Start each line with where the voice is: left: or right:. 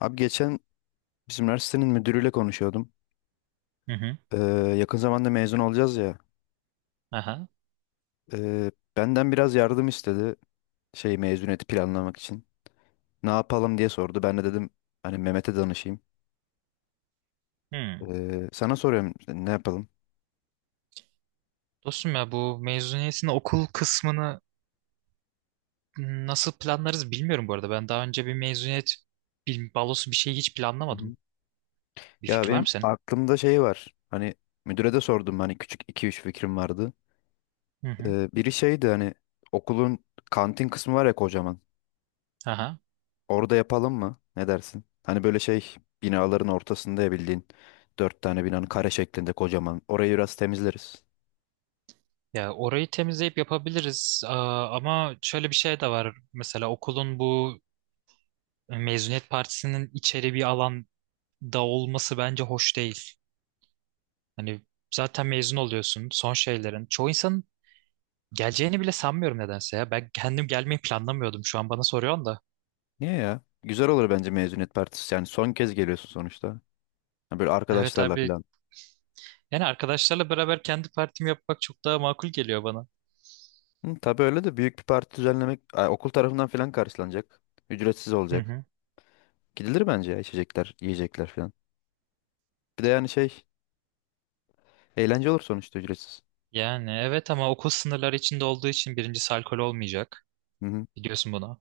left: Abi geçen bizim üniversitenin müdürüyle konuşuyordum.
right: Hı hı.
left: Ee, yakın zamanda mezun olacağız ya.
right: Aha.
left: Benden biraz yardım istedi şey mezuniyeti planlamak için. Ne yapalım diye sordu. Ben de dedim hani Mehmet'e danışayım.
right: Hı.
left: Sana soruyorum ne yapalım?
right: Dostum ya bu mezuniyetin okul kısmını nasıl planlarız bilmiyorum bu arada. Ben daha önce bir mezuniyet balosu bir şey hiç
left: Hı
right: planlamadım.
left: hı.
right: Bir
left: Ya
right: fikrin var
left: benim
right: mı senin?
left: aklımda şey var. Hani müdüre de sordum hani küçük iki üç fikrim vardı.
right: Hı hı.
left: Biri şeydi hani okulun kantin kısmı var ya kocaman.
right: Aha.
left: Orada yapalım mı? Ne dersin? Hani böyle şey binaların ortasında ya bildiğin dört tane binanın kare şeklinde kocaman. Orayı biraz temizleriz.
right: Ya orayı temizleyip yapabiliriz. Aa, ama şöyle bir şey de var. Mesela okulun bu mezuniyet partisinin içeri bir alanda olması bence hoş değil. Hani zaten mezun oluyorsun. Son şeylerin. Çoğu insanın geleceğini bile sanmıyorum nedense ya. Ben kendim gelmeyi planlamıyordum. Şu an bana soruyorsun da.
left: Niye ya? Güzel olur bence mezuniyet partisi. Yani son kez geliyorsun sonuçta. Ha, böyle
right: Evet
left: arkadaşlarla
right: abi,
left: falan.
right: yani arkadaşlarla beraber kendi partimi yapmak çok daha makul geliyor bana.
left: Hı, tabii öyle de büyük bir parti düzenlemek ay, okul tarafından falan karşılanacak. Ücretsiz
right: Hı
left: olacak.
right: hı.
left: Gidilir bence ya içecekler, yiyecekler falan. Bir de yani şey eğlence olur sonuçta ücretsiz.
right: Yani evet ama okul sınırları içinde olduğu için birincisi alkol olmayacak.
left: Hı hı.
right: Biliyorsun bunu.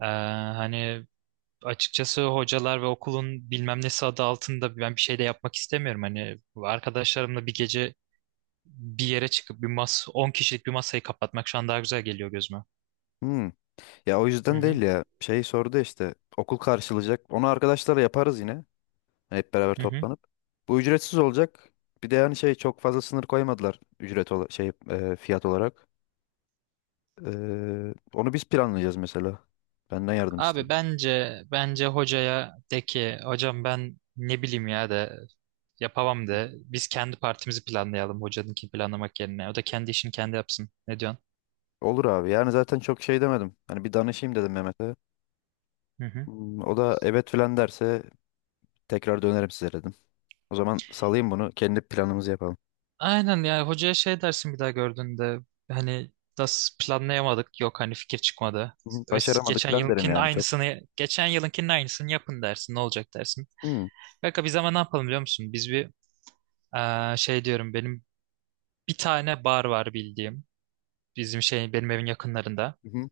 right: Ee, Hani açıkçası hocalar ve okulun bilmem nesi adı altında ben bir şey de yapmak istemiyorum. Hani arkadaşlarımla bir gece bir yere çıkıp bir mas 10 kişilik bir masayı kapatmak şu an daha güzel geliyor gözüme.
left: Hı. Ya o
right: Hı
left: yüzden
right: hı.
left: değil ya. Şey sordu ya işte okul karşılayacak. Onu arkadaşlarla yaparız yine. Hep beraber
right: Hı hı.
left: toplanıp. Bu ücretsiz olacak. Bir de yani şey çok fazla sınır koymadılar ücret ola şey fiyat olarak. Onu biz planlayacağız mesela. Benden yardım
right: Abi
left: istedim.
right: bence hocaya de ki hocam ben ne bileyim ya de. Yapamam de. Biz kendi partimizi planlayalım hocanınki planlamak yerine. O da kendi işini kendi yapsın. Ne diyorsun?
left: Olur abi. Yani zaten çok şey demedim. Hani bir danışayım dedim Mehmet'e.
right: Hı hı.
left: O da evet filan derse tekrar dönerim size dedim. O zaman salayım bunu. Kendi planımızı yapalım.
right: Aynen, ya hocaya şey dersin bir daha gördüğünde hani nasıl planlayamadık, yok hani fikir çıkmadı.
left: Hı hı.
right: Öz-
left: Başaramadık
right: Geçen
left: filan derim
right: yılınkinin
left: yani çok.
right: aynısını geçen yılınkinin aynısını yapın dersin, ne olacak dersin.
left: Hmm.
right: Kanka biz ama ne yapalım biliyor musun? Biz bir şey diyorum, benim bir tane bar var bildiğim. Bizim şey, benim evin yakınlarında.
left: Hı hı.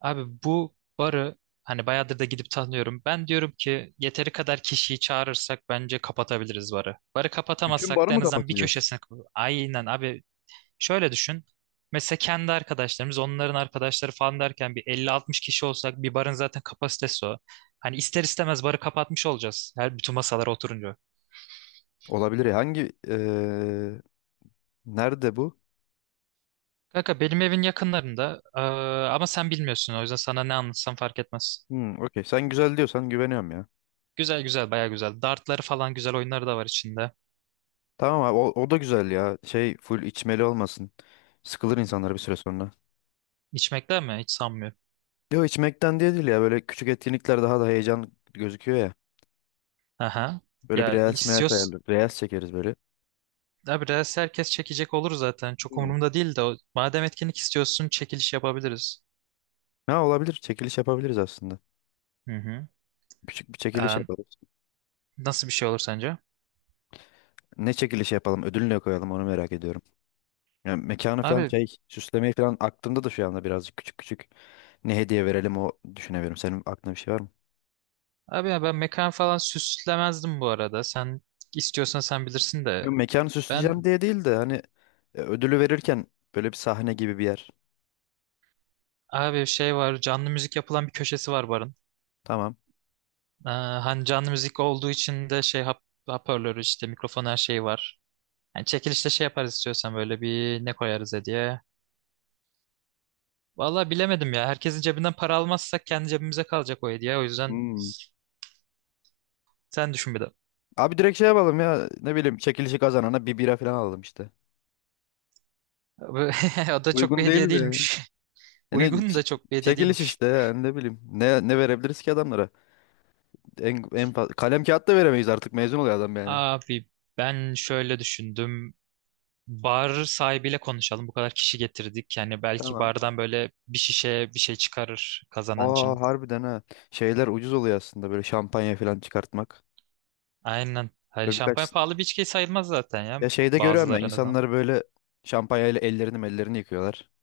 right: Abi bu barı hani bayağıdır da gidip tanıyorum. Ben diyorum ki yeteri kadar kişiyi çağırırsak bence kapatabiliriz barı. Barı
left: Bütün
right: kapatamazsak
left: barı
right: da
left: mı
right: en azından bir
left: kapatacağız?
right: köşesine. Aynen abi, şöyle düşün. Mesela kendi arkadaşlarımız, onların arkadaşları falan derken bir 50-60 kişi olsak, bir barın zaten kapasitesi o. Hani ister istemez barı kapatmış olacağız. Her bütün masalara oturunca.
left: Olabilir ya. Hangi nerede bu?
right: Kanka benim evin yakınlarında, ama sen bilmiyorsun o yüzden sana ne anlatsam fark etmez.
left: Hmm, okey. Sen güzel diyorsan güveniyorum ya.
right: Güzel güzel, baya güzel. Dartları falan güzel oyunları da var içinde.
left: Tamam abi o da güzel ya. Şey full içmeli olmasın. Sıkılır insanlar bir süre sonra.
right: İçmekler mi? Hiç sanmıyorum.
left: Yok içmekten değil ya böyle küçük etkinlikler daha da heyecan gözüküyor ya.
right: Aha.
left: Böyle bir
right: Ya
left: reels meyels
right: istiyorsun.
left: ayarlı. Reels çekeriz böyle.
right: Abi reels herkes çekecek olur zaten. Çok
left: Hmm.
right: umurumda değil de madem etkinlik istiyorsun çekiliş yapabiliriz.
left: Ha olabilir çekiliş yapabiliriz aslında.
right: Hı hı.
left: Küçük bir çekiliş
right: Ee,
left: yaparız.
right: Nasıl bir şey olur sence?
left: Ne çekiliş yapalım ödül ne koyalım onu merak ediyorum. Yani mekanı falan
right: Abi
left: şey süslemeyi falan aklımda da şu anda birazcık küçük küçük. Ne hediye verelim o düşünemiyorum. Senin aklında bir şey var mı?
right: abi ya, ben mekan falan süslemezdim bu arada. Sen istiyorsan sen bilirsin de,
left: Yok mekanı
right: ben
left: süsleyeceğim diye değil de hani ödülü verirken böyle bir sahne gibi bir yer.
right: abi şey var, canlı müzik yapılan bir köşesi var barın.
left: Tamam.
right: Hani canlı müzik olduğu için de şey, hoparlörü, işte mikrofon, her şey var. Yani çekilişte şey yaparız istiyorsan, böyle bir ne koyarız diye. Vallahi bilemedim ya. Herkesin cebinden para almazsak kendi cebimize kalacak o hediye. O yüzden
left: Hmm.
right: sen düşün bir de.
left: Abi direkt şey yapalım ya. Ne bileyim çekilişi kazanana bir bira falan alalım işte.
right: O da çok bir
left: Uygun değil
right: hediye
left: mi?
right: değilmiş.
left: Yani
right: Uygun da çok bir hediye
left: çekiliş
right: değilmiş.
left: işte yani ne bileyim. Ne verebiliriz ki adamlara? En kalem kağıt da veremeyiz artık mezun oluyor adam yani.
right: Abi ben şöyle düşündüm. Bar sahibiyle konuşalım. Bu kadar kişi getirdik. Yani belki
left: Tamam.
right: bardan böyle bir şişe bir şey çıkarır kazanan için.
left: Aa harbiden ha. Şeyler ucuz oluyor aslında böyle şampanya falan çıkartmak.
right: Aynen. Hani
left: Böyle
right: şampanya
left: birkaç
right: pahalı bir içki sayılmaz zaten ya.
left: ya şeyde görüyorum ben
right: Bazıları en azından.
left: insanları böyle şampanyayla ellerini yıkıyorlar.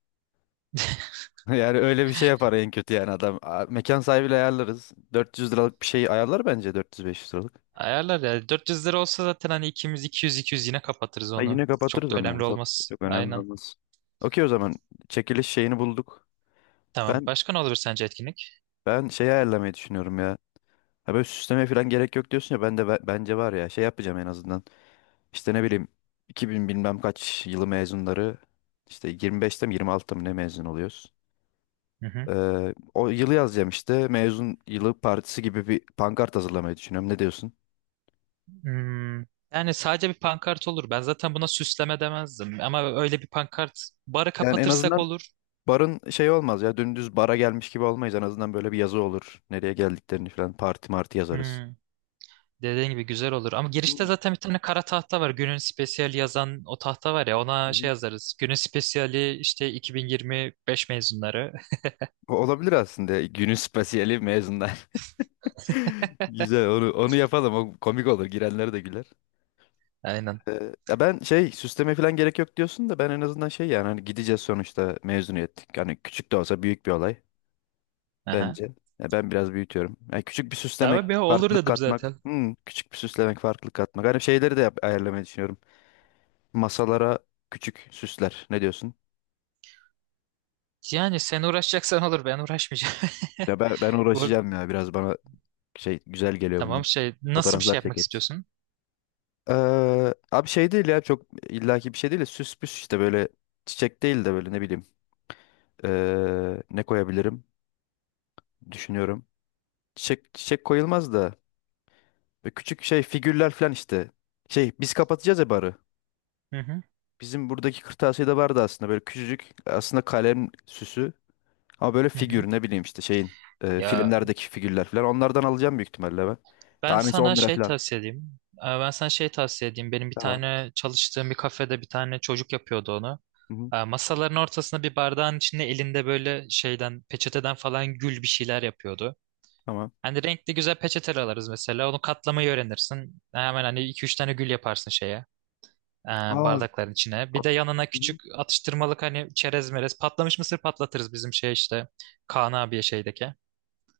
left: Yani öyle bir şey yapar en kötü yani adam. Aa, mekan sahibiyle ayarlarız. 400 liralık bir şey ayarlar bence 400-500 liralık.
right: Ayarlar ya. 400 lira olsa zaten hani ikimiz 200-200 yine kapatırız
left: Ha,
right: onu.
left: yine
right: Çok
left: kapatırız
right: da
left: onu.
right: önemli
left: Çok
right: olmaz.
left: çok önemli
right: Aynen.
left: olmaz. Okey o zaman çekiliş şeyini bulduk.
right: Tamam.
left: Ben
right: Başka ne olabilir sence etkinlik?
left: ben şeyi ayarlamayı düşünüyorum ya. Ha böyle süslemeye falan gerek yok diyorsun ya ben de bence var ya şey yapacağım en azından. İşte ne bileyim 2000 bilmem kaç yılı mezunları işte 25'te mi 26'ta mı ne mezun oluyoruz?
right: Hı hı.
left: O yılı yazacağım işte mezun yılı partisi gibi bir pankart hazırlamayı düşünüyorum. Ne diyorsun?
right: Hmm, yani sadece bir pankart olur. Ben zaten buna süsleme demezdim. Ama öyle bir pankart, barı
left: Yani en
right: kapatırsak
left: azından
right: olur.
left: barın şey olmaz ya dümdüz bara gelmiş gibi olmayız. En azından böyle bir yazı olur. Nereye geldiklerini falan parti marti yazarız.
right: Hmm. Dediğin gibi güzel olur. Ama girişte
left: Hmm,
right: zaten bir tane kara tahta var. Günün spesiyali yazan o tahta var ya,
left: hı
right: ona şey
left: hı.
right: yazarız. Günün spesiyali, işte 2025 mezunları.
left: O olabilir aslında. Günün spesiyeli mezunlar. Güzel onu yapalım. O komik olur. Girenler de güler.
right: Aynen.
left: Ya ben şey süsleme falan gerek yok diyorsun da ben en azından şey yani hani gideceğiz sonuçta mezuniyet. Yani küçük de olsa büyük bir olay
right: Aha.
left: bence. Ya ben biraz büyütüyorum. Yani küçük bir süslemek,
right: Tamam ya, olur
left: farklılık
right: dedim
left: katmak.
right: zaten.
left: Küçük bir süslemek, farklılık katmak. Hani şeyleri de ayarlamayı düşünüyorum. Masalara küçük süsler. Ne diyorsun?
right: Yani sen uğraşacaksan olur, ben uğraşmayacağım.
left: Ya ben
right: Bu-
left: uğraşacağım ya biraz bana şey güzel geliyor
right: Tamam,
left: bundan.
right: şey nasıl bir
left: Fotoğraflar
right: şey yapmak
left: çekeriz.
right: istiyorsun?
left: Abi şey değil ya çok illaki bir şey değil de süs püs işte böyle çiçek değil de böyle ne bileyim ne koyabilirim düşünüyorum. Çiçek çiçek koyulmaz da böyle küçük şey figürler falan işte. Şey biz kapatacağız ya barı.
right: Hı hı,
left: Bizim buradaki kırtasiyede vardı aslında böyle küçücük aslında kalem süsü ama böyle
right: hı hı.
left: figür ne bileyim işte şeyin
right: Ya
left: filmlerdeki figürler falan onlardan alacağım büyük ihtimalle ben.
right: ben
left: Tanesi
right: sana
left: 10 lira
right: şey
left: falan.
right: tavsiye edeyim. Ben sana şey tavsiye edeyim. Benim bir
left: Tamam.
right: tane çalıştığım bir kafede bir tane çocuk yapıyordu onu.
left: Hı hı.
right: Masaların ortasına, bir bardağın içinde, elinde böyle şeyden, peçeteden falan gül bir şeyler yapıyordu.
left: Tamam.
right: Hani renkli güzel peçeteler alırız mesela. Onu katlamayı öğrenirsin. Hemen hani iki üç tane gül yaparsın şeye. e,
left: Aa,
right: Bardakların içine. Bir
left: at-
right: de yanına
left: Hı hı.
right: küçük atıştırmalık, hani çerez merez, patlamış mısır patlatırız bizim şey işte, Kaan abiye şeydeki.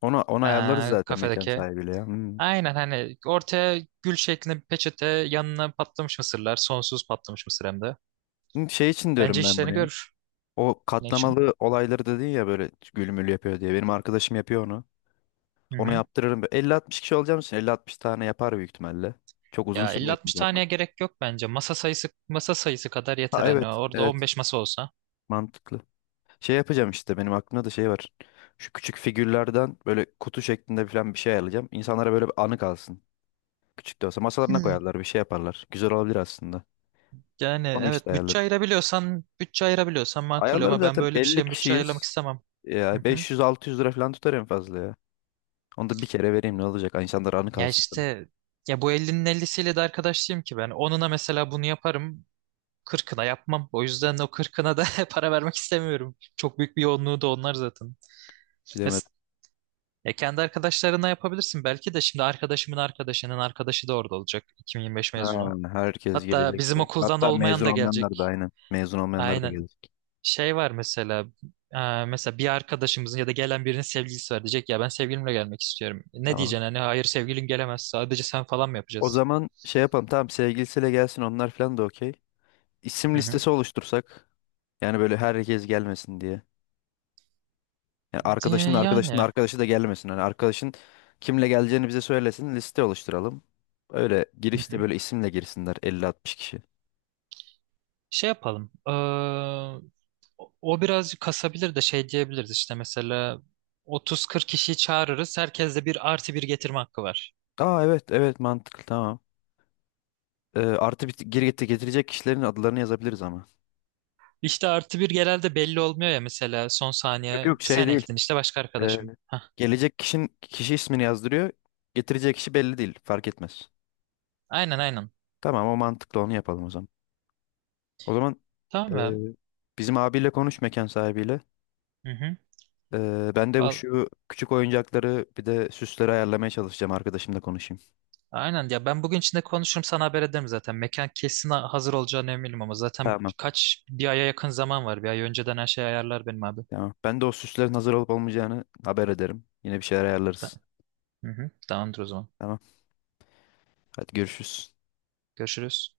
left: Onu ayarlarız zaten mekan
right: Kafedeki.
left: sahibiyle ya. Hı.
right: Aynen, hani ortaya gül şeklinde bir peçete, yanına patlamış mısırlar. Sonsuz patlamış mısır hem de.
left: Hı, şey için
right: Bence
left: diyorum ben bunu
right: işlerini
left: ya.
right: görür.
left: O
right: Ne için?
left: katlamalı olayları dedin ya böyle gülmül yapıyor diye. Benim arkadaşım yapıyor onu.
right: Hı
left: Onu
right: hı.
left: yaptırırım. 50-60 kişi olacağım için 50-60 tane yapar büyük ihtimalle. Çok uzun
right: Ya elli
left: sürmüyor
right: altmış
left: çünkü yapmak.
right: taneye gerek yok bence. Masa sayısı kadar yeter,
left: Ha
right: hani
left: evet,
right: orada on
left: evet.
right: beş masa olsa.
left: Mantıklı. Şey yapacağım işte benim aklımda da şey var. Şu küçük figürlerden böyle kutu şeklinde falan bir şey alacağım. İnsanlara böyle bir anı kalsın. Küçük de olsa masalarına
right: Hmm.
left: koyarlar, bir şey yaparlar. Güzel olabilir aslında.
right: Yani
left: Onu işte
right: evet, bütçe
left: ayarlarız.
right: ayırabiliyorsan bütçe ayırabiliyorsan makul,
left: Ayarlarım
right: ama ben
left: zaten
right: böyle bir
left: 50
right: şey, bütçe ayırmak
left: kişiyiz.
right: istemem. Hı
left: Ya
right: hı.
left: 500-600 lira falan tutar en fazla ya. Onu da bir kere vereyim ne olacak? İnsanlar anı
right: Ya
left: kalsın sana.
right: işte, ya bu 50'nin 50'siyle de arkadaş değilim ki ben. 10'una mesela bunu yaparım. 40'ına yapmam. O yüzden o 40'ına da para vermek istemiyorum. Çok büyük bir yoğunluğu da onlar zaten. Ya,
left: Bilemedim.
right: ya kendi arkadaşlarına yapabilirsin. Belki de şimdi arkadaşımın arkadaşının arkadaşı da orada olacak. 2025
left: Ha,
right: mezunu.
left: herkes
right: Hatta bizim
left: gelecekse.
right: okuldan
left: Hatta
right: olmayan
left: mezun
right: da
left: olmayanlar da
right: gelecek.
left: aynı. Mezun olmayanlar da
right: Aynen.
left: gelecek.
right: Şey var mesela. Mesela bir arkadaşımızın ya da gelen birinin sevgilisi var. Diyecek ya, ben sevgilimle gelmek istiyorum. Ne
left: Tamam.
right: diyeceksin, hani hayır sevgilin gelemez, sadece sen falan mı
left: O
right: yapacağız?
left: zaman şey yapalım. Tamam sevgilisiyle gelsin onlar falan da okey. İsim
right: Hı hı.
left: listesi oluştursak. Yani böyle herkes gelmesin diye. Yani arkadaşın da arkadaşın da
right: Yani.
left: arkadaşı da gelmesin. Yani arkadaşın kimle geleceğini bize söylesin. Liste oluşturalım. Öyle
right: Hı
left: girişte
right: hı.
left: böyle isimle girsinler Elli 60 kişi.
right: Şey yapalım. O birazcık kasabilir de şey diyebiliriz işte, mesela 30-40 kişiyi çağırırız. Herkeste bir artı bir getirme hakkı var.
left: Aa evet evet mantıklı tamam. Artı bir getirecek kişilerin adlarını yazabiliriz ama.
right: İşte artı bir genelde belli olmuyor ya, mesela son
left: Yok
right: saniye
left: yok şey
right: sen
left: değil.
right: ektin, işte başka
left: Ee,
right: arkadaşım. Hah.
left: gelecek kişinin kişi ismini yazdırıyor. Getirecek kişi belli değil. Fark etmez.
right: Aynen aynen.
left: Tamam o mantıklı onu yapalım o zaman. O zaman
right: Tamam
left: e,
right: mı?
left: bizim abiyle konuş mekan sahibiyle.
right: Hı hı.
left: Ben de bu
right: Val-
left: şu küçük oyuncakları bir de süsleri ayarlamaya çalışacağım. Arkadaşımla konuşayım.
right: Aynen ya, ben bugün içinde konuşurum, sana haber ederim zaten. Mekan kesin hazır olacağına eminim, ama zaten
left: Tamam.
right: bir aya yakın zaman var. Bir ay önceden her şeyi ayarlar benim abi.
left: Tamam. Ben de o süslerin hazır olup olmayacağını haber ederim. Yine bir şeyler
right: Ta-
left: ayarlarız.
right: Hı hı. Tamamdır o zaman.
left: Tamam. Hadi görüşürüz.
right: Görüşürüz.